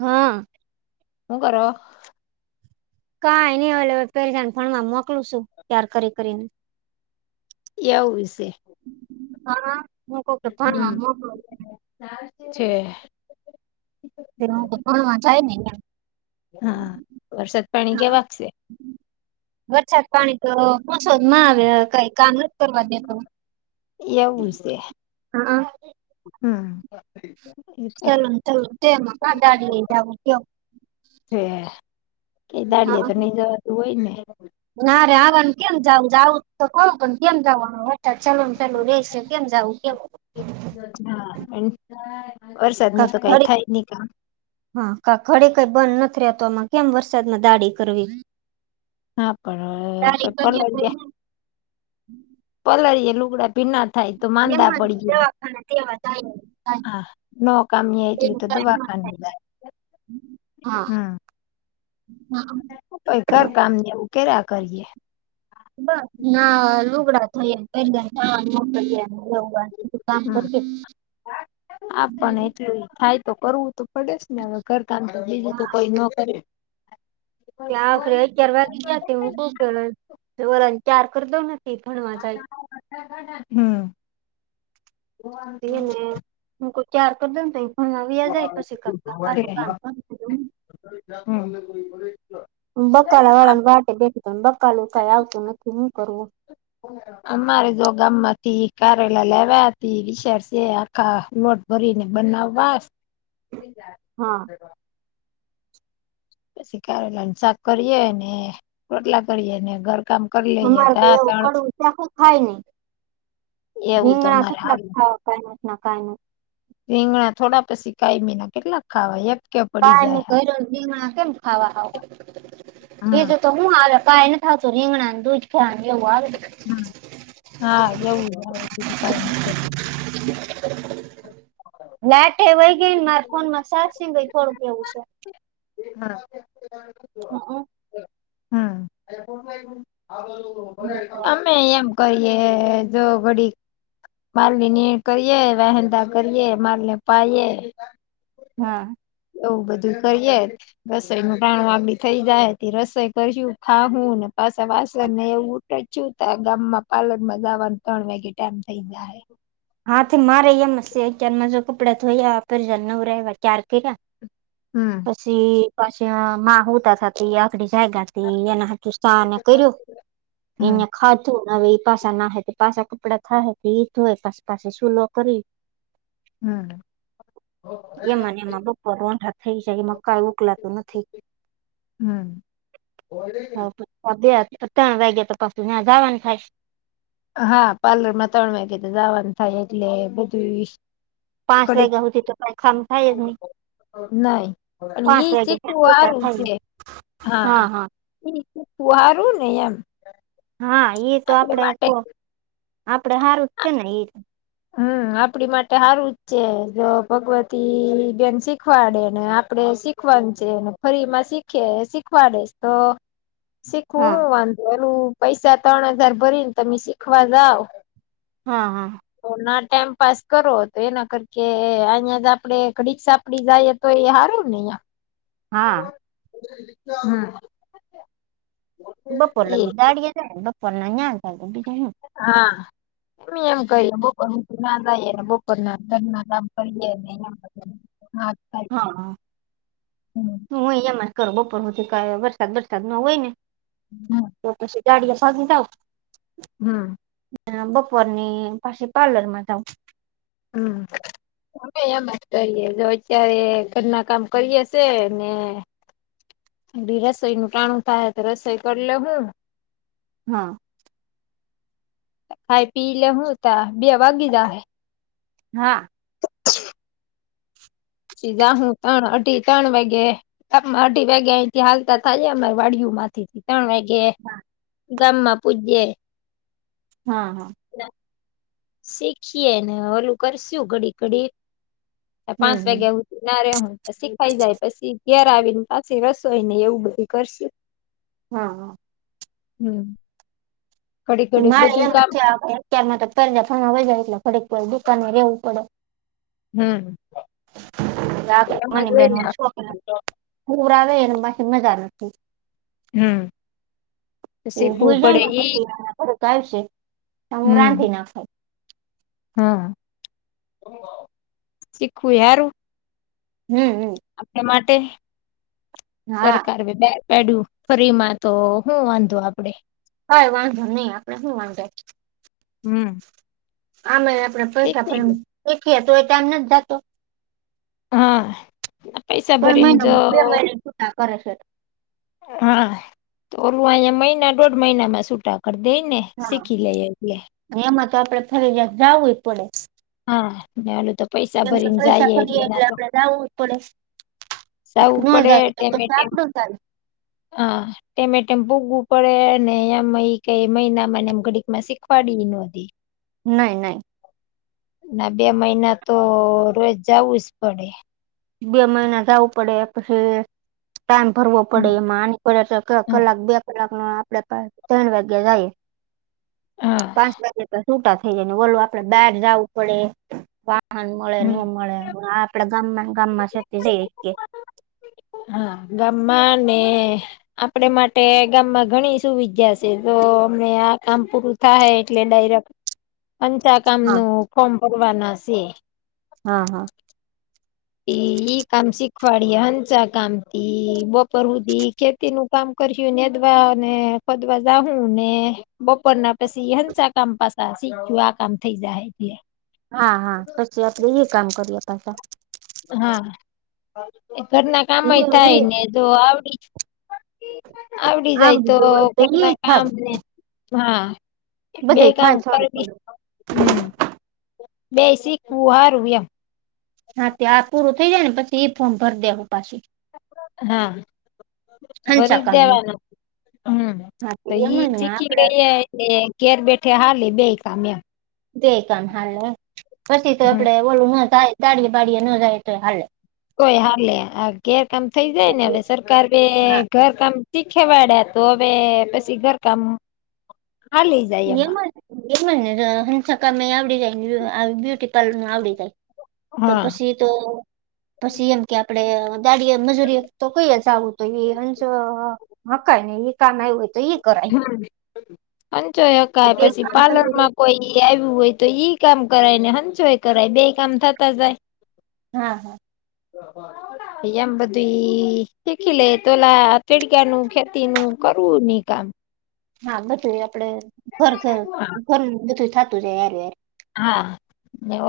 હા હું કરો હો કાઈ નહી હવે પહેરીને ફણમાં મોકલું છું ત્યાર કરી કરીને કેવું છે. હા કઉ હમ ભાણિયા ને મોકલો છે. તે ભણવા જાય છે. હા વરસાદ પાણી કે વાગશે. વરસાદ પાણી તો ઓછો માં આવે કઈ કામ કરવા દેતો એવું છે હા હમ્મ. [unintelligible] ક દાડિયા હા તો નઈ જવાતું હોય ને. ના રે આવવાને કેમ જાવું જાવું તો કવું પણ કેમ જાવું અચ્છા ચાલ ને ચાલું રેશે કેમ જવું. એવું. હા વરસાદ નુ કાક તો કઈ ઘડી થાય નહી કામ. હા ક ઘડી કે કઈ બંધ નથી રહેતો આમાં કેમ વરસાદમાં દાળી કરવી. હા પણવે દાડી કરીએ તો પલળીએ પલાળીએ લુગડા ભીના થાય તો એમ માંદા જ પડી ગયા દવાખાના તેવા થાય થાય હા નકામીએ એટલે તેનું તો કાંઈ ન દવાખાને થાય. જાય. હા. [unintelligible] તો ઘર કામ ને એવું કર્યા કરીએ. બ ના લુગડા ધોઈએ [unintelligible] [unintelligible] કામ કરીએ. આપા પણ એટલું થાય તો કરવું તો પડે ને હવે કર તો કોઈ ન કરે ત્યાં આખરે અગિયાર વાગી ગ્યાં હું વરણ ત્યાર કરતો નથી થણવા જાય. હમ્મ. ને હું કોઈ ચાર કર દેન ત્યાં હ વિ આ જાય પશી કરતા. બકાલા વાળાને [inaudible] વાટે બેઠી [inaudible] બકાલું કઈ આવતું નથી હું કરવું. [inaudible] અમારે જો ગામા તી કારેલા લેવયાતી ઇ શેર સે આખા ખોટ. ભરીને બનાવવા. હા! પછી કારેલા નુ શાક કરીયે અને રોટલા કરીયે ને. કામ કર લઈએ તા ત. કશું ખાય નહી એવું તો રીગણા અમારે કેટલા હારું ખાવ કાઇ નઇ કાય. રીંગણા થોડા પછી કાયમી ના કેટલાક ખાવા એમ. પાયની ઘીણા કેમ ખાવા હાવ. હા તો હું હ કઈ ને થતો રીંગણાને દુ જ ખ એવું આવે. હમ હા એવું આવે. કઈ નથી [inaudible] લાઠે વય ગઈ ને મારે ફોન માં સા સંગ થોડું કેવું છે. હા! હમ. હમ મને તો અમે એમ. કરીએ જો ઘડી. માલ ની નીણ કરીએ વહેંદા કરીએ માલ ને પાયએે. હા એવું બધું કરીયે. રસોઈ નું ટાણું વાળી થઈ જાય હતી રસોઈ કરશું ખાું ને પાછા વાસણ ને એવું. ચુ થ ગામમાં પાલૅર મા જવાનું ત્રણ વાગે ટાઈમ થઇ જાય. હાથ મારે હેમ સે કે એમને કપડા ધોયાે આપે જે નવરે રહે ચાર કર્યા. હમ! પછી પછી મા ઉતા થતી આઘડી જાયગા એના હુ શાને કર્યું. હમ અને ખાધું હવે એ પાછા નાહે પાછા કપડા થાય ઇ ધોવા પાછા. પાસે સુુનો કરી. હમ! એમાં ને એમાં બપોર રઢા થઈ જાય એમાં કાય ઉકલાતું નથી. [inaudible] હ બે ત્રણ વાગ્યા તો પાછું નયા જવાનું થાય. હા પાર્લર માં ત્રણ વાગે તો જવાનું થાય એટલે બધું. પાંચ કડીક વાગ્યા હોતી તો કઈ ખામ થાય જ નહી. નાહી પણ પાંચ ઈ વાગે ચીખું પોતા વારું થાય છે. હા હા. ઈ ચીખુ વારુ ને એમ. હા ઈ તો આપડી આપડે માટે આપડે હારું જ છે ને ઈ. હમ આપડી માટે હારું જ છે જો ભગવતી બેન શીખવાડે ને આપડે શીખ શીખવાનું છે એને ફરી માં શીખે શીખવાડે. તો શીખુ હા હું વાંધો એલું. પૈસા ત્રણ હજાર ભરી ને તમે શીખવા જાવ. હા હા. તો ના ટાઈમ પાસ કરો તે એના કરકે અહિયાં જ આપડે ઘડી સા. આપડી જાય તો એ હારુ નેં હિયા. હા. હમ. બપોર એ લગી દાડીયે જાય બપોર ના હે બીજ શું. હા એમ કએ બપોર ના જઈએ ને બપોર ના ઘર ના કામ કરીએ ને. હા. કરીએ હા હા હમ હું અહિયા ગરબો કરુ છુ કયા વરસાદ વરસાદ ન હોય ને હમ. તો પછી ગાડીયા ભાગી જાવ હા. બપોવાર ની પાસી પાર્લરમાં જાવ હમ. અમે એમ જ કરીએ જો અત્યારે ઘરના કામ કરીએ શે ને [unintelligible] રસોઈનું ટાણું થાય તો રસોઈ કરી લે હું હા. ખાઈ પી લેહું ત બે વાગી જાહે હા. છી જાહું ત્રણ અઢી ત્રણ વાગે માં અઢી વાગ્યા અયથી હાલતા થાય જાય અ વાડીયું માંથી ત્રણ વાય ગે દામમાં પૂજયે હા હા. શીખીએ ને ઓલું કરશું ઘડી ઘડી હમ પાંચ હમ વાગ્યા ના રે હું શીખાઈ જાય પછી ઘેર આવીને પાછી રસોય ને એવું બધું કરશું [inaudible] હા. હમ. ઘડી ઘડી માળે બધું એમાં કામ છે, અત્યમાં તો ફરજા ફરવાાય એટલે ફરીકવાર દુકાન રેવું પડે હમ. એમ જ મને હોય બેન ને શોખ પૂર આવે એને બાકી મજા નથી હમ તો એ શીખવું હુય જાય પડે ને ઈ પછી [unintelligible] હું હમ રાંધી નાખુ હા શીખું યારું હમ હમ. આપને માટે હા સરકાર [unintelligible] પેડું ફરી માં તો હુ વાંધો આપડે હા વાંધો નહી આપડે હુ વાંધો હમ. આમે આપડે પૈતા ફેમ દેખીયે તો ડાઈમ નથ જાતો હા. પૈસા પણ ભરીને મહિન જો બે મહિના છૂટા કરે છે. હા તો ઓલું અહીંયા મહિના દોઢ મહિનામાં સુટા કરી દેય ને હા શીખી લે એટલે એમાં તો આપડે ફરજયાત જાવુંય પડે હા ને ઓલું તો પૈસા જેમ કે ભરીને પૈસા જઈએ ફરીએ ના એટલે તો આપડે જાવુ જ પડે જાવું ન પડે જાય તો ટેમે ટેમ [unintelligible] હા. એમે ડેમ ભોગવું પડે ને એમ અહીં કઈ મહિનામાંને એમ ઘડીક માં શીખવાડી નોતી નહી નહી ના બે મહિના તો રોજ જવું જ પડે બે મહિના જાવું પડે પછી ટામ ભરવો પડે એમાં આની [unintelligible] તો કલાક બે કલાક ન આપડે પા ત્રણ વાગ્યા જઈએ હા પાંચ વાગે તો છૂટા થઇ જાય ને ઓલો આપડે [unintelligible] ના મળે ન હમ મળે આપડે ગામમાં [unintelligible] હા ગામમા ને આપડે માટે ગામમાં ઘણી સુવિધા છે, તો અમે આ કામ પૂરું થાય એટલે ડાયરા પંચા કામ હા નું ફોર્મ ભરવાના છે. હા હા ઈ કામ શીખવાડીયે હંચ કામથી બપર હદી ખેતી તેનું કામ કરશ નેદવા ને ખોદવા જાહુ ને બપોર ના પછી હંસા કામ પાછા શીખું આ કામ થઈ જાય. હા હા પછી આપણે એ કામ કરીએ પાછા હા એ ઘરના કામય થાય ને તો આવડી આવડી જાય તો આવડતું હોય એ ઘરના થાય કામને હા બે બધું કામ થાય થોડું કરવીશ થોડું હમ બેય શીખવું હારુ એમ હા ત આ પૂરું થઈ જાય ને પછી, ઈ ફોર્મ ભર દેવું પાછી હા હંસા ફરી કામનું દેવાના હમ હા એમ તો ઈ જ ને ચીખી આપડે ગઈ. એ ઘર બેઠે હાાલ એ બે કામ્યા ગઈ કામ હાલે પછી તો હમ આપડે ઓલું ન થાય દાડીયે બળિયા ન જાય, તો હાલે કોઈ હાલેે આ ગેરકામ થઈ જાય, ને હવે સરકાર હા ઘર કામ શીખેવાડ્યા તો હવે પછી ઘરકામ ખાલી એમાં એમાં જ ને હંસાકામે આવડી જાય, બ્યુટી પાર્લર ન આવડી જાય. તો હા પછી તો પછી એમ કે આપડે દાડીયે મજૂરીએ તો કઈએ, જ આવું તો એ અં મકાય ને એ ક ના હોય તો એ કરાય અંચોકાય બે પછી કામ ચાલુ પાર્લર રહે માં કોઈ આવ્યું હોય તો ઈ કામ કરાય ને હંસય કરાય બે કામ થતા જાય. હા હા હ હ એમ બધું શીખી લે તોલા તીડકા નું ખેતી નું કરવું નઈ કામ હા બધું આપડે ઘર ઘર ઘર બધું થતું જાય યારાર હા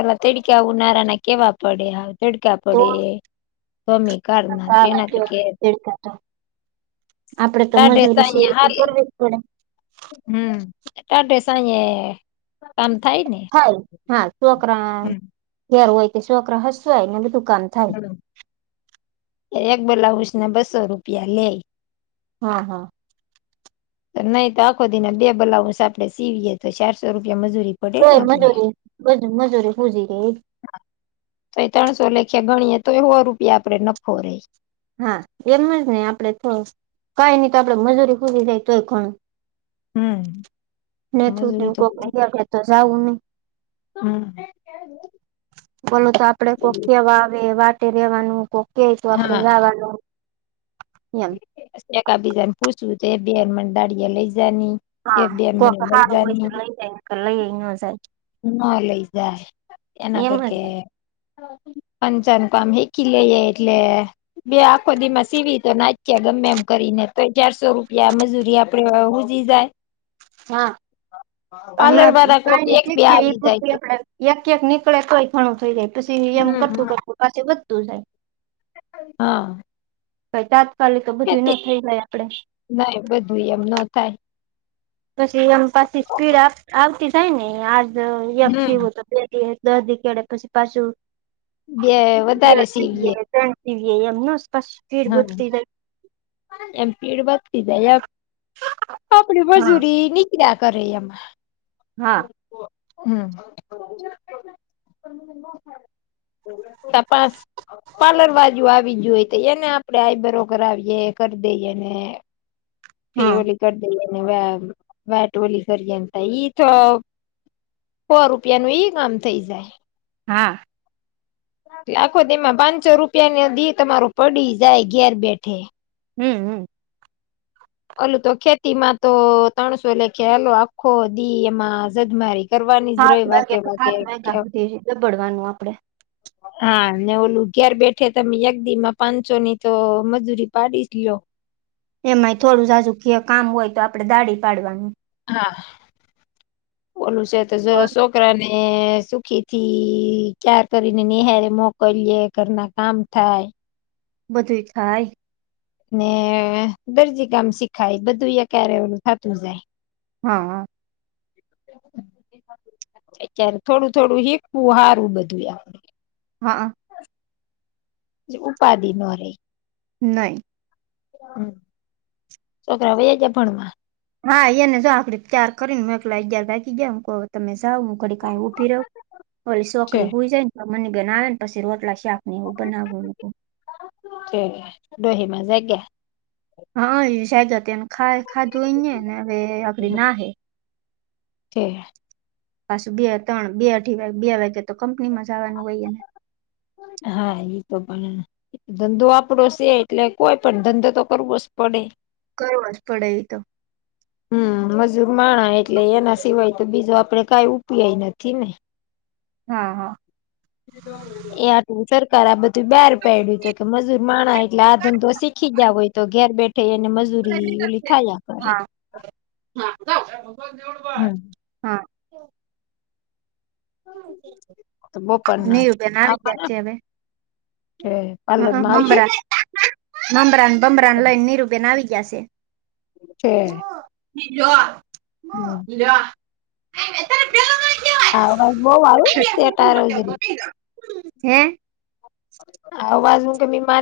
ઓલા તડ કે ઉનાળાના કેવા પડે હ ટકા તો પડે સ્વામી કાર ના તેનાથી કે સાડે તાઈયા હલે બડ હમટાઢે સાયે કામ થાય ને થાય હા છોકરા હમ ઘેર હોય, તે છોકરા હસવાય ને બધુ કામ થાય. એક બ્લાઉઝ ના બસો રૂપિયા લે હા તો નહીં તો આખો દી ના બે બ્લાઉઝ આપડે સીવીએ તો ચારસો રૂપિયા મજૂરી પડે તો ને ઈ આપડે મજૂરીજ મજૂરી ખુઝી ગઈ. તો ય ત્રણસો લેખે ગણીએે તો એ હો રૂપિયા આપડે નફો રેય. હા એમ જ ને આપડે તો કઈ ની તો આપડે મજૂરી પૂરી થાય તોય ઘણુ ને થું મજૂરી તો કોક તો જવું નહી. હા બોલુ તો આપડે કોક આવે વાટે રેવાનું કોક તો આપડે હા એમ. એક બીજાને પુસું એ બેન મને દાડીયા લઈ જની? હા કોક હારું હોય તો લઈ જાય ને કર લઈ ન જાય. ન લઈ જાય એના એમ જ કરકે ને. પંચન કામ હિખી લ ઈએ એટલે બે આખો દીમાં સીવી તો નાખયા ગમે એમ કરીને તો ચારસો રૂપિયા મજૂરી ના આપ તો ય હુજી જાય. હા પાર્લર હમણાં વાળા કોક કાઈ નઈ ઠીક એ બે આવી જાય પૂરતું તો આપડે એક એક નીકળે તોય ઘણું થઈ જાય પછી એમ હમ કરતું કરતું પાસે બધુજ હા કઈ તાત્કાલિક બધું ન થઈ જાય આપડે નાહી બધું એમ ન થાય. પછી એમ પાછી સ્પીડ આવતી જાય ને આજ એક હમ સીવું તો દદી કેડે પછી પાછુ. બે વધારે સીવીએ એમ ન સ્પ હા એમ સ્પીડ વધતી જાય અએમ આપડી હા મજૂરી નીકળ્યા કરે એમા હા હમ્મ તપાસ પાર્લર બાજુ આવી જોઈ તો એને આપડે આઈ બ્ર આવીએ કરી દઈએને. ફ હા ઓલી કરી દેને વાટ ઓલી કરીએે એઈ તો સો રૂપિયા નુ ઈ કામ થઈ જાય. હા આખો દી મા પાંચસો રૂપિયા ન દી તમારો પડી જાય ઘેર બેઠે હમ્મ હમ્મ ઓલુ તો ખેતીમાં તો ત્રણસો લેખે હાલો આખો દી એમાં જદમારી કરવાની જ સાત રહી વાકે વાગ્યા થી વાકે સાત કે વાગ્યા સુધી દબડવાનું આપડે હા ને ઓલું ઘેર બેઠે તમે અ એકદી માં પાંચસો ની તો મજૂરી પાડી જ લો એમાંય થોડું જાજુ કયો કામ હોય તો આપડે દાળી પાડવા હા ઓલું છે તો જો છોકરાને. ને સુખી થી ચા કરીને નિહાળે મોકલીએ ઘરના કામ થાય. બધું થાય. ને દરજી કામ શીખાય બધું એક હાયરે ઓલુ થાતું જાય. હા હા અત્યારે થોડું થોડું હીકુંવુ સારું બધું એમ હ ઉપાધિ નો રે નહી. છોકરા વયા જાય પણ હા અહીંયા ને આપડી ચાર કરીને એકલા અગિયાર વાગી રહ્યાં ગયા તમે સ છે હોય જાય. મની બેન આવે ને પછી રોટલા શાક ને એવું બનાવુ ઠીક દોહી માં જાગ્યા હા સાગ એને ખાધું એ ને હવે [unintelligible] ના હે તે પાસ બે ત્રણ બે અઢી વા બે વાગે તો કંપનીમાં જા વાનું હોય. હા ઈ તો ભલે ધંધો આપડો સે એટલે કોઈ પણ ધંધો તો કરવો સ જ પડે કરવો જ પડે ઈ તો [inaudible] હમ મજૂર માણા એટલે એના સિવાય તો બીજો આપડે કઈ ઉપિયાય નથી ને હા હા [inaudible] એ આટલું સરકાર આ બધું બહાર પડ્યું તો કે મજૂર માણા એટલે આ ધંધો શીખી ગયા હોય તો ઘેર બેઠા થઈ અને મજૂરી ઓલી થાયા કરે હા હમ હા તો બપોરના નીવ બેન આવી ગયા આવવાના છે હવે છે હ પાર્લર માં આવશે હમના મમમરાન બમરાન લઈ ન નીરુ બેન ના આવી ગયા સે જો આ લો આ અવાજ [unintelligible] બઉ આવે તે તારો જ [inaudible] આવાનું. [inaudible]